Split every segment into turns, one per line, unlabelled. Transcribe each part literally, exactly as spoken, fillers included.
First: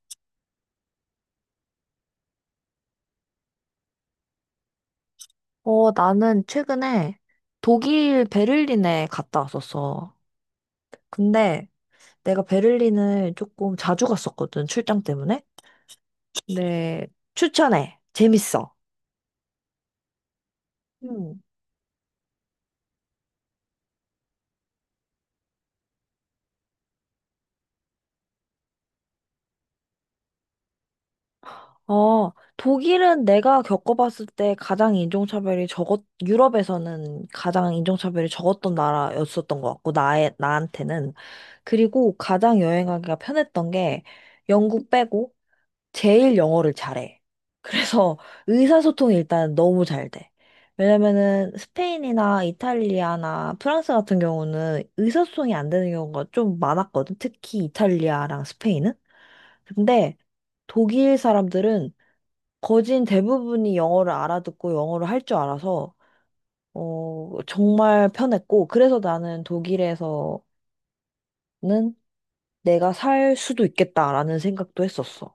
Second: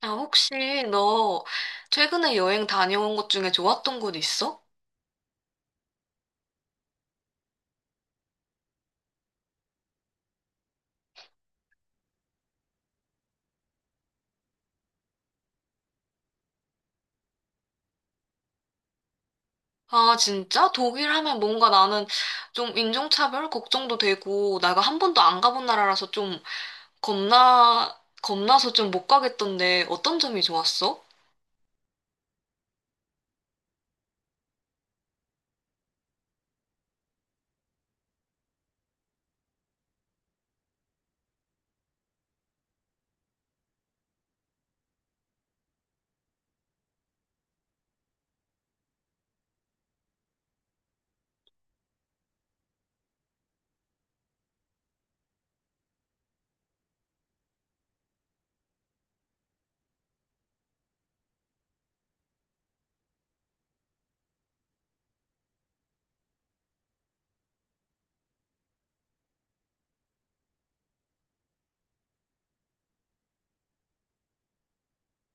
아, 혹시 너 최근에 여행 다녀온 것 중에 좋았던 곳 있어?
어, 나는 최근에 독일 베를린에 갔다 왔었어. 근데 내가 베를린을 조금 자주 갔었거든, 출장 때문에. 네. 추천해. 재밌어.
아, 진짜? 독일 하면
음.
뭔가 나는 좀 인종차별 걱정도 되고, 내가 한 번도 안 가본 나라라서 좀 겁나, 겁나서 좀 못 가겠던데 어떤 점이 좋았어?
어, 독일은 내가 겪어봤을 때 가장 인종차별이 적었, 유럽에서는 가장 인종차별이 적었던 나라였었던 것 같고, 나의, 나한테는. 그리고 가장 여행하기가 편했던 게 영국 빼고 제일 영어를 잘해. 그래서 의사소통이 일단 너무 잘 돼. 왜냐면은 스페인이나 이탈리아나 프랑스 같은 경우는 의사소통이 안 되는 경우가 좀 많았거든. 특히 이탈리아랑 스페인은. 근데 독일 사람들은 거진 대부분이 영어를 알아듣고 영어를 할 줄 알아서 어, 정말 편했고 그래서 나는 독일에서는 내가 살 수도 있겠다라는 생각도 했었어.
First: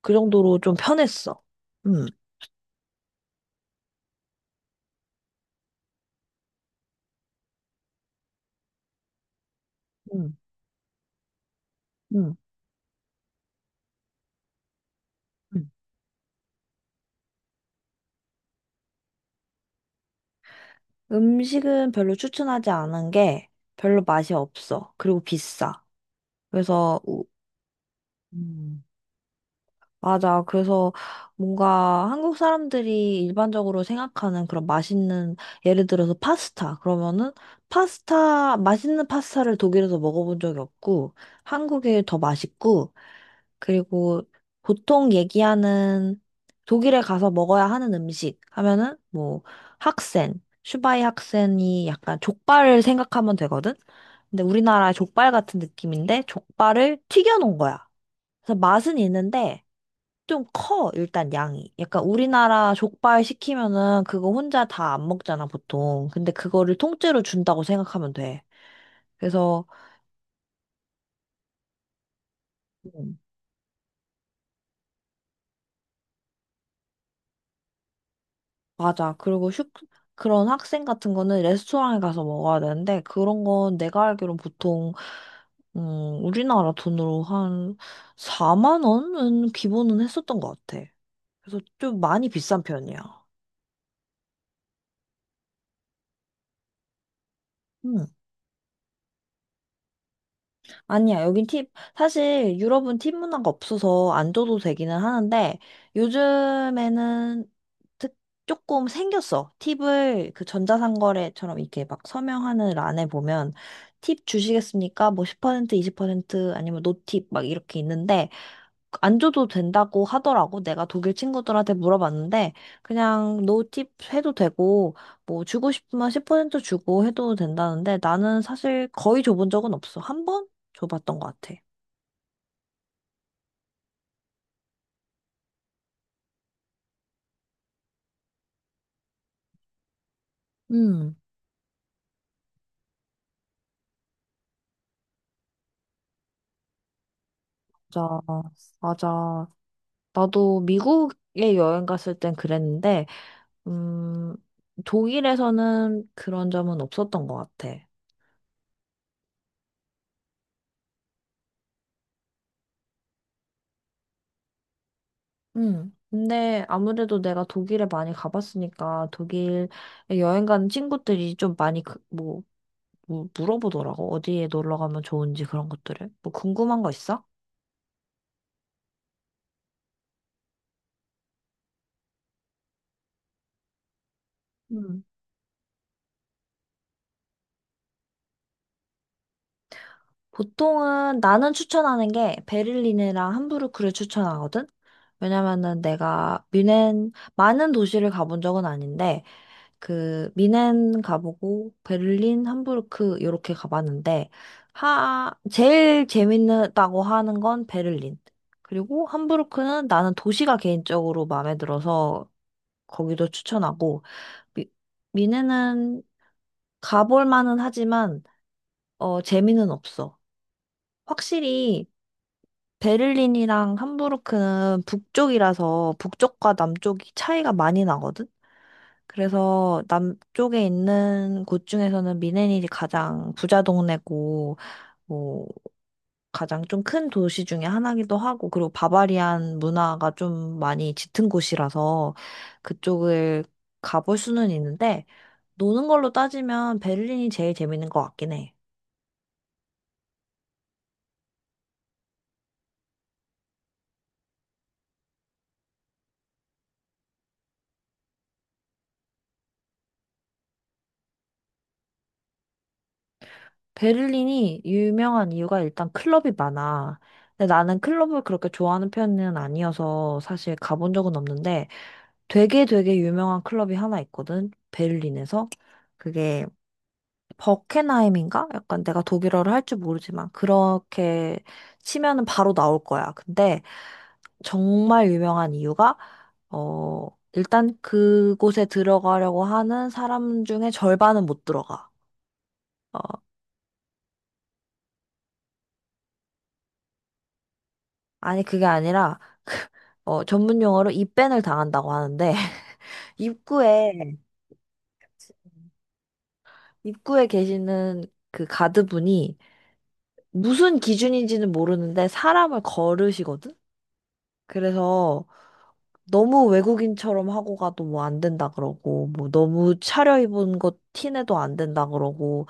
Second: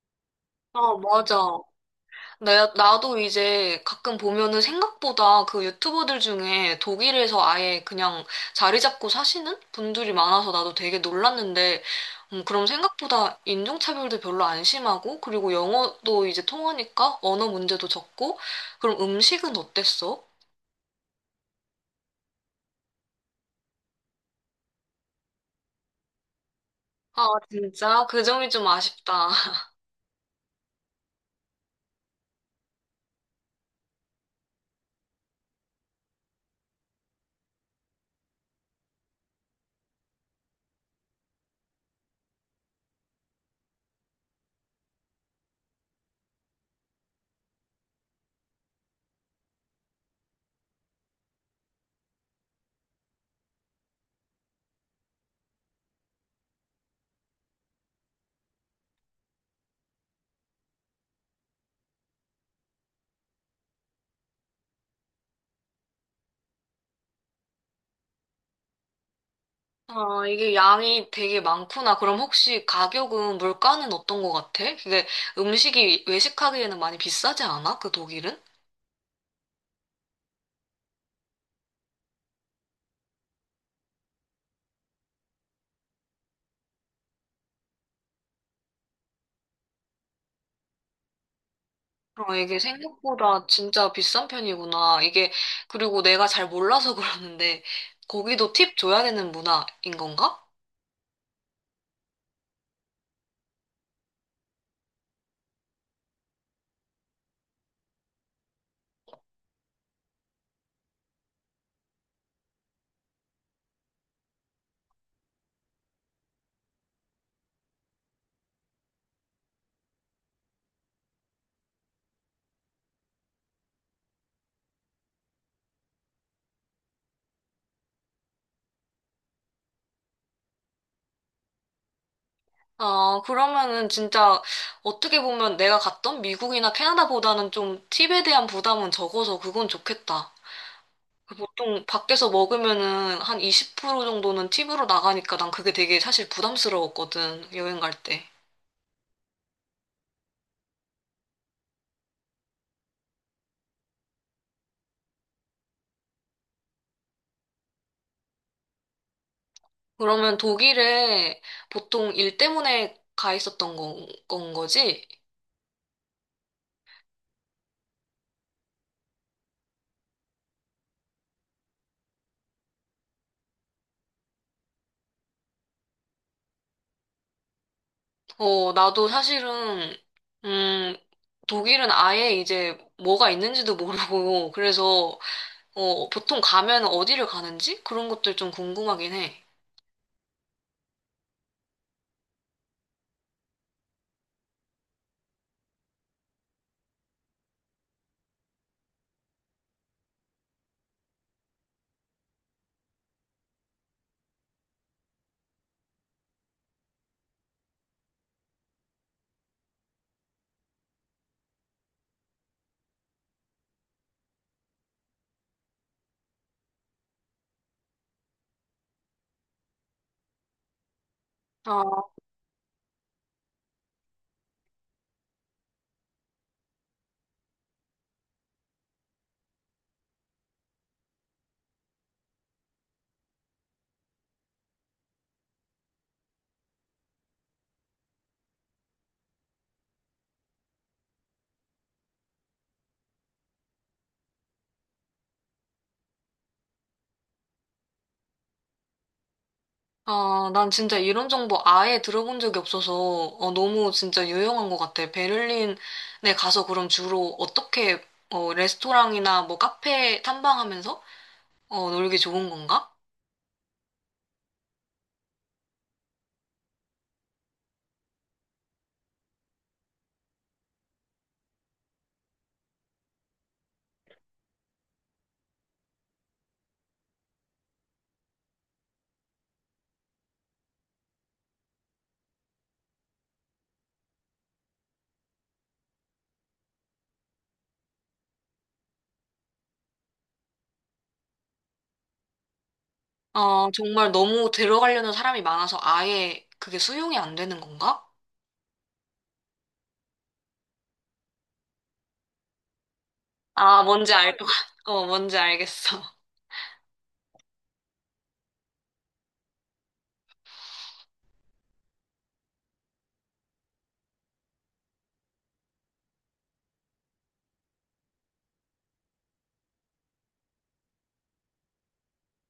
그 정도로 좀
아, 맞아.
편했어. 음.
나, 나도 이제 가끔 보면은 생각보다 그 유튜버들 중에 독일에서 아예 그냥 자리 잡고 사시는 분들이
음.
많아서 나도 되게 놀랐는데,
응.
음, 그럼 생각보다 인종차별도 별로 안 심하고, 그리고
응.
영어도 이제 통하니까 언어 문제도 적고, 그럼 음식은 어땠어?
음식은 별로 추천하지 않은 게 별로 맛이 없어. 그리고 비싸. 그래서, 우-
아, 진짜? 그 점이 좀
음,
아쉽다.
맞아. 그래서 뭔가 한국 사람들이 일반적으로 생각하는 그런 맛있는, 예를 들어서 파스타. 그러면은 파스타, 맛있는 파스타를 독일에서 먹어본 적이 없고, 한국에 더 맛있고, 그리고 보통 얘기하는 독일에 가서 먹어야 하는 음식 하면은 뭐 학센, 슈바이 학센이 약간 족발을 생각하면 되거든? 근데 우리나라 족발 같은 느낌인데 족발을 튀겨놓은 거야. 그래서 맛은 있는데 좀 커, 일단 양이. 약간 우리나라 족발 시키면은 그거 혼자 다 안 먹잖아, 보통. 근데 그거를 통째로 준다고 생각하면 돼. 그래서
아, 이게 양이 되게 많구나. 그럼 혹시
음.
가격은, 물가는 어떤 것 같아? 그게 음식이 외식하기에는 많이 비싸지 않아? 그 독일은?
맞아. 그리고 슈, 그런 학생 같은 거는 레스토랑에 가서 먹어야 되는데, 그런 건 내가 알기론 보통, 음, 우리나라 돈으로 한 사만 원 원은 기본은 했었던 것 같아. 그래서 좀 많이
어, 이게
비싼 편이야.
생각보다 진짜 비싼 편이구나. 이게, 그리고 내가 잘 몰라서 그러는데,
음.
거기도 팁 줘야 되는 문화인 건가?
아니야, 여긴 팁, 사실 유럽은 팁 문화가 없어서 안 줘도 되기는 하는데, 요즘에는 특, 조금 생겼어. 팁을 그 전자상거래처럼 이렇게 막 서명하는 란에 보면, 팁 주시겠습니까? 뭐 십 퍼센트, 이십 퍼센트, 아니면 노팁 막 이렇게 있는데, 안 줘도 된다고 하더라고. 내가 독일 친구들한테 물어봤는데, 그냥 노팁 해도 되고, 뭐 주고 싶으면 십 퍼센트 주고 해도 된다는데, 나는 사실 거의 줘본 적은 없어. 한 번 줘봤던 것 같아.
아, 그러면은 진짜 어떻게 보면 내가 갔던 미국이나 캐나다보다는 좀 팁에 대한 부담은 적어서 그건 좋겠다.
음,
그 보통 밖에서 먹으면은 한 이십 프로 정도는 팁으로 나가니까 난 그게 되게 사실 부담스러웠거든, 여행 갈
맞아,
때.
맞아. 나도 미국에 여행 갔을 땐 그랬는데, 음, 독일에서는 그런 점은 없었던 것 같아.
그러면 독일에 보통 일 때문에 가 있었던 건, 건 거지?
음. 근데 아무래도 내가 독일에 많이 가봤으니까 독일에 여행 가는 친구들이 좀 많이 그, 뭐, 뭐 물어보더라고. 어디에 놀러 가면 좋은지 그런 것들을. 뭐 궁금한 거 있어?
어, 나도 사실은, 음, 독일은 아예 이제 뭐가 있는지도 모르고,
음.
그래서, 어, 보통 가면 어디를 가는지? 그런 것들 좀 궁금하긴 해.
보통은 나는 추천하는 게 베를린이랑 함부르크를 추천하거든? 왜냐면은 내가 뮌헨 많은 도시를 가본 적은 아닌데 그 미넨 가보고 베를린, 함부르크 이렇게 가봤는데 하 제일 재밌다고 하는 건 베를린. 그리고 함부르크는 나는 도시가 개인적으로 마음에 들어서 거기도 추천하고 미, 미넨은 가볼 만은 하지만 어 재미는 없어.
아,
확실히 베를린이랑 함부르크는 북쪽이라서 북쪽과 남쪽이 차이가 많이 나거든. 그래서 남쪽에 있는 곳 중에서는 미네닐이 가장 부자 동네고, 뭐, 가장 좀 큰 도시 중에 하나기도 하고, 그리고 바바리안 문화가 좀 많이 짙은 곳이라서 그쪽을 가볼 수는 있는데, 노는 걸로 따지면 베를린이 제일 재밌는 것 같긴 해.
아, 난 진짜 이런 정보 아예 들어본 적이 없어서, 어, 너무 진짜 유용한 것 같아. 베를린에 가서 그럼 주로 어떻게, 어, 레스토랑이나 뭐 카페 탐방하면서, 어, 놀기 좋은 건가?
베를린이 유명한 이유가 일단 클럽이 많아. 근데 나는 클럽을 그렇게 좋아하는 편은 아니어서 사실 가본 적은 없는데, 되게 되게 유명한 클럽이 하나 있거든. 베를린에서. 그게 버켄하임인가? 약간 내가 독일어를 할 줄 모르지만 그렇게 치면은 바로 나올 거야. 근데 정말 유명한 이유가 어 일단 그곳에 들어가려고 하는 사람 중에 절반은 못 들어가. 어
아, 정말 너무 들어가려는 사람이 많아서 아예 그게 수용이 안 되는 건가?
아니 그게 아니라 어 전문 용어로 입밴을 당한다고 하는데
아, 뭔지
입구에
알 것, 같- 어, 뭔지 알겠어.
입구에 계시는 그 가드분이 무슨 기준인지는 모르는데 사람을 거르시거든? 그래서 너무 외국인처럼 하고 가도 뭐 안 된다 그러고, 뭐 너무 차려입은 것 티내도 안 된다 그러고,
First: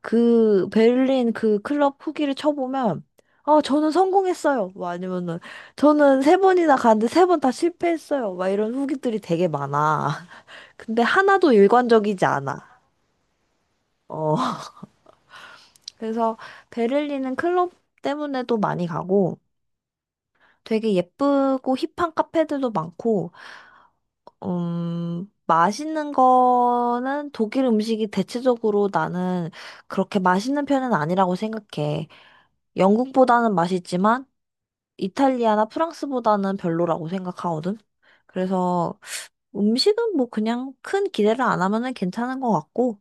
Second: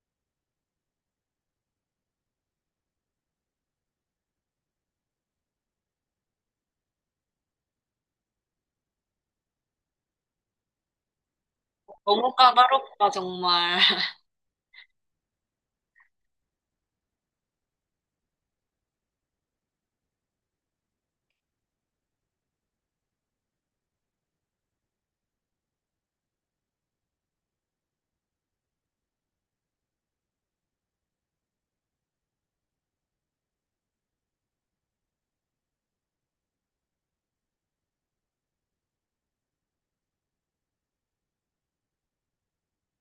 그 베를린 그 클럽 후기를 쳐보면, 아, 저는 성공했어요. 뭐 아니면은, 저는 세 번이나 갔는데 세 번 다 실패했어요. 막 이런 후기들이 되게 많아. 근데 하나도 일관적이지
너무
않아.
까다롭다, 정말.
어. 그래서 베를린은 클럽 때문에도 많이 가고, 되게 예쁘고 힙한 카페들도 많고, 음, 맛있는 거는 독일 음식이 대체적으로 나는 그렇게 맛있는 편은 아니라고 생각해. 영국보다는 맛있지만 이탈리아나 프랑스보다는 별로라고 생각하거든. 그래서 음식은 뭐 그냥 큰 기대를 안 하면은 괜찮은 것 같고,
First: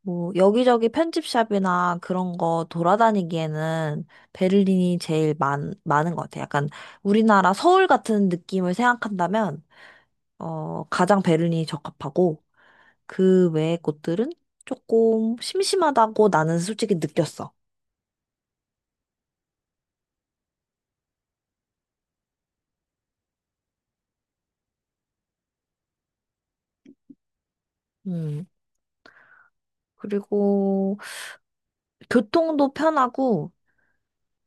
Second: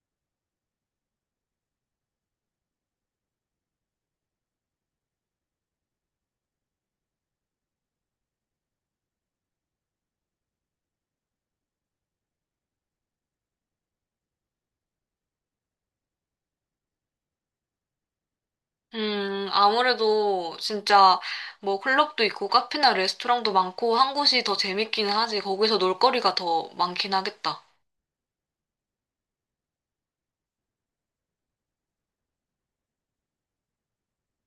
뭐, 여기저기 편집샵이나 그런 거 돌아다니기에는 베를린이 제일 많, 많은 것 같아요. 약간 우리나라 서울 같은 느낌을 생각한다면, 어, 가장 베를린이 적합하고, 그 외의 곳들은 조금 심심하다고 나는 솔직히 느꼈어.
음, 아무래도 진짜 뭐 클럽도 있고 카페나 레스토랑도 많고 한 곳이 더 재밌기는 하지. 거기서 놀거리가 더 많긴 하겠다.
음. 그리고 교통도 편하고,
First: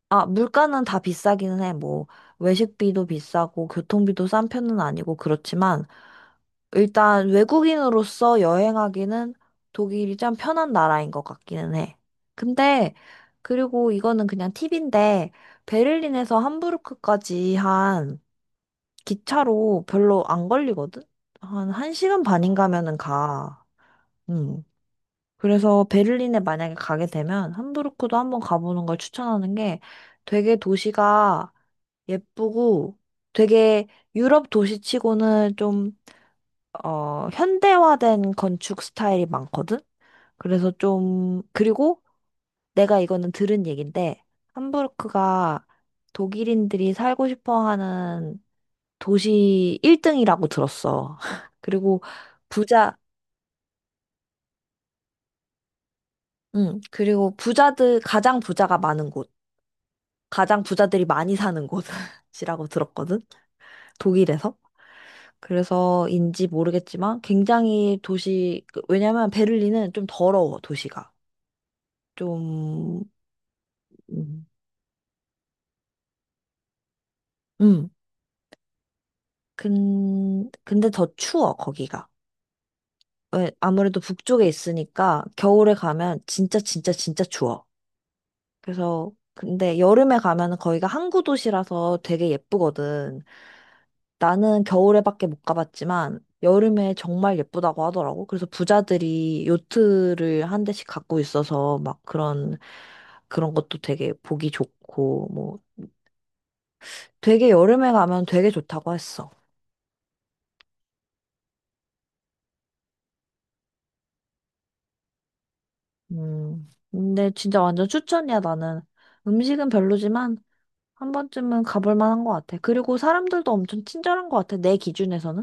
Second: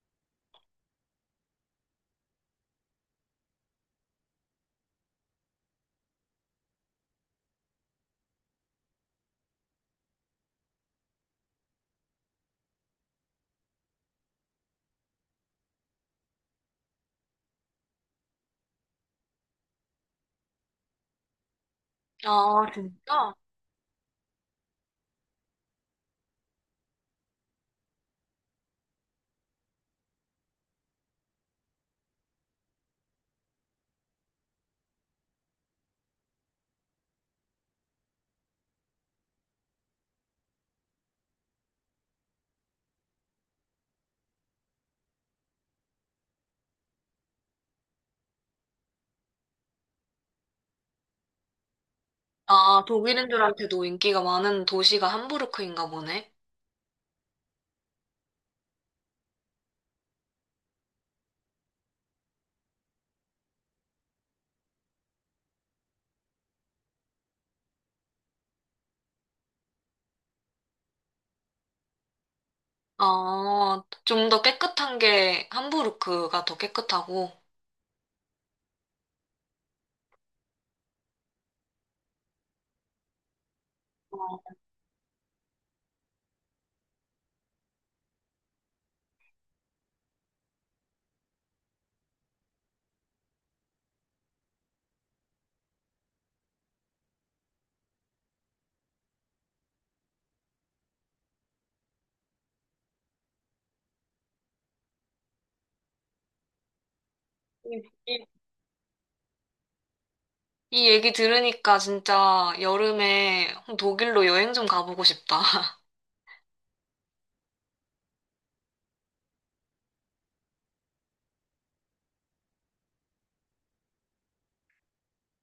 아, 물가는 다 비싸기는 해. 뭐, 외식비도 비싸고, 교통비도 싼 편은 아니고, 그렇지만, 일단 외국인으로서 여행하기는 독일이 참 편한 나라인 것 같기는 해. 근데, 그리고 이거는 그냥 팁인데, 베를린에서 함부르크까지 한 기차로 별로 안 걸리거든? 한 1시간 반인
아,
가면은
진짜?
가. 음. 그래서 베를린에 만약에 가게 되면 함부르크도 한번 가보는 걸 추천하는 게 되게 도시가 예쁘고 되게 유럽 도시치고는 좀 어, 현대화된 건축 스타일이 많거든? 그래서 좀, 그리고 내가 이거는 들은 얘긴데, 함부르크가 독일인들이 살고 싶어 하는 도시 일 등이라고 들었어. 그리고
아,
부자,
독일인들한테도 인기가 많은 도시가 함부르크인가 보네.
응, 그리고 부자들, 가장 부자가 많은 곳, 가장 부자들이 많이 사는 곳이라고 들었거든? 독일에서. 그래서인지 모르겠지만 굉장히 도시, 그- 왜냐면 베를린은 좀 더러워, 도시가. 좀,
아, 좀 더
음,
깨끗한 게 함부르크가 더 깨끗하고.
음. 근, 근데 더 추워, 거기가. 왜, 아무래도 북쪽에
어,
있으니까 겨울에 가면 진짜 진짜 진짜 추워. 그래서, 근데 여름에 가면은 거기가 항구 도시라서 되게 예쁘거든. 나는 겨울에밖에 못 가봤지만 여름에 정말 예쁘다고 하더라고. 그래서 부자들이 요트를 한 대씩 갖고 있어서 막 그런, 그런 것도 되게 보기 좋고, 뭐 되게
이,
여름에
이-
가면 되게 좋다고 했어.
이 얘기 들으니까 진짜 여름에 독일로 여행 좀 가보고 싶다.
음. 근데 진짜 완전 추천이야, 나는. 음식은 별로지만 한 번쯤은 가볼 만한 것 같아. 그리고 사람들도 엄청 친절한 것 같아, 내 기준에서는.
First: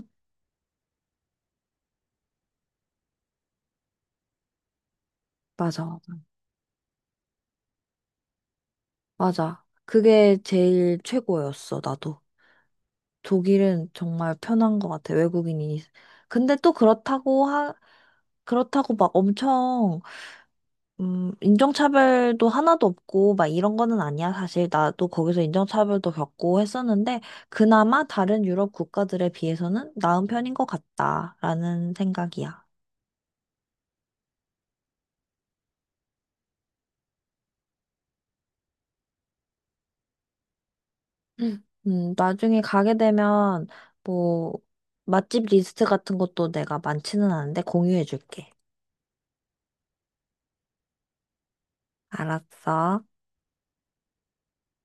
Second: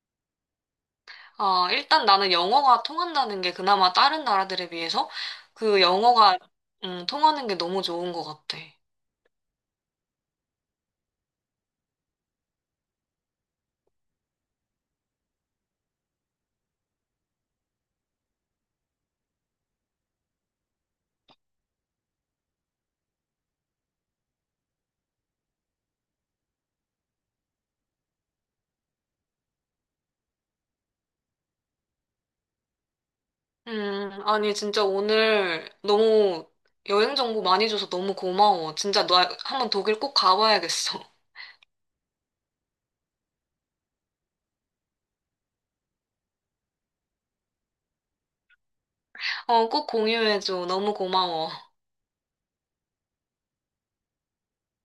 아, 일단 나는 영어가 통한다는 게 그나마 다른 나라들에 비해서 그
맞아.
영어가 음, 통하는 게 너무 좋은 것 같아.
맞아. 그게 제일 최고였어, 나도. 독일은 정말 편한 것 같아, 외국인이. 근데 또 그렇다고 하, 그렇다고 막 엄청 음, 인종차별도 하나도 없고, 막 이런 거는 아니야. 사실 나도 거기서 인종차별도 겪고 했었는데, 그나마 다른 유럽 국가들에 비해서는 나은 편인 것 같다라는 생각이야.
음, 아니, 진짜 오늘 너무 여행 정보 많이 줘서 너무 고마워. 진짜 너 한번 독일 꼭 가봐야겠어.
응. 음, 음, 나중에 가게 되면, 뭐, 맛집 리스트 같은 것도 내가 많지는 않은데 공유해줄게.
어, 꼭 공유해줘. 너무 고마워.
알았어.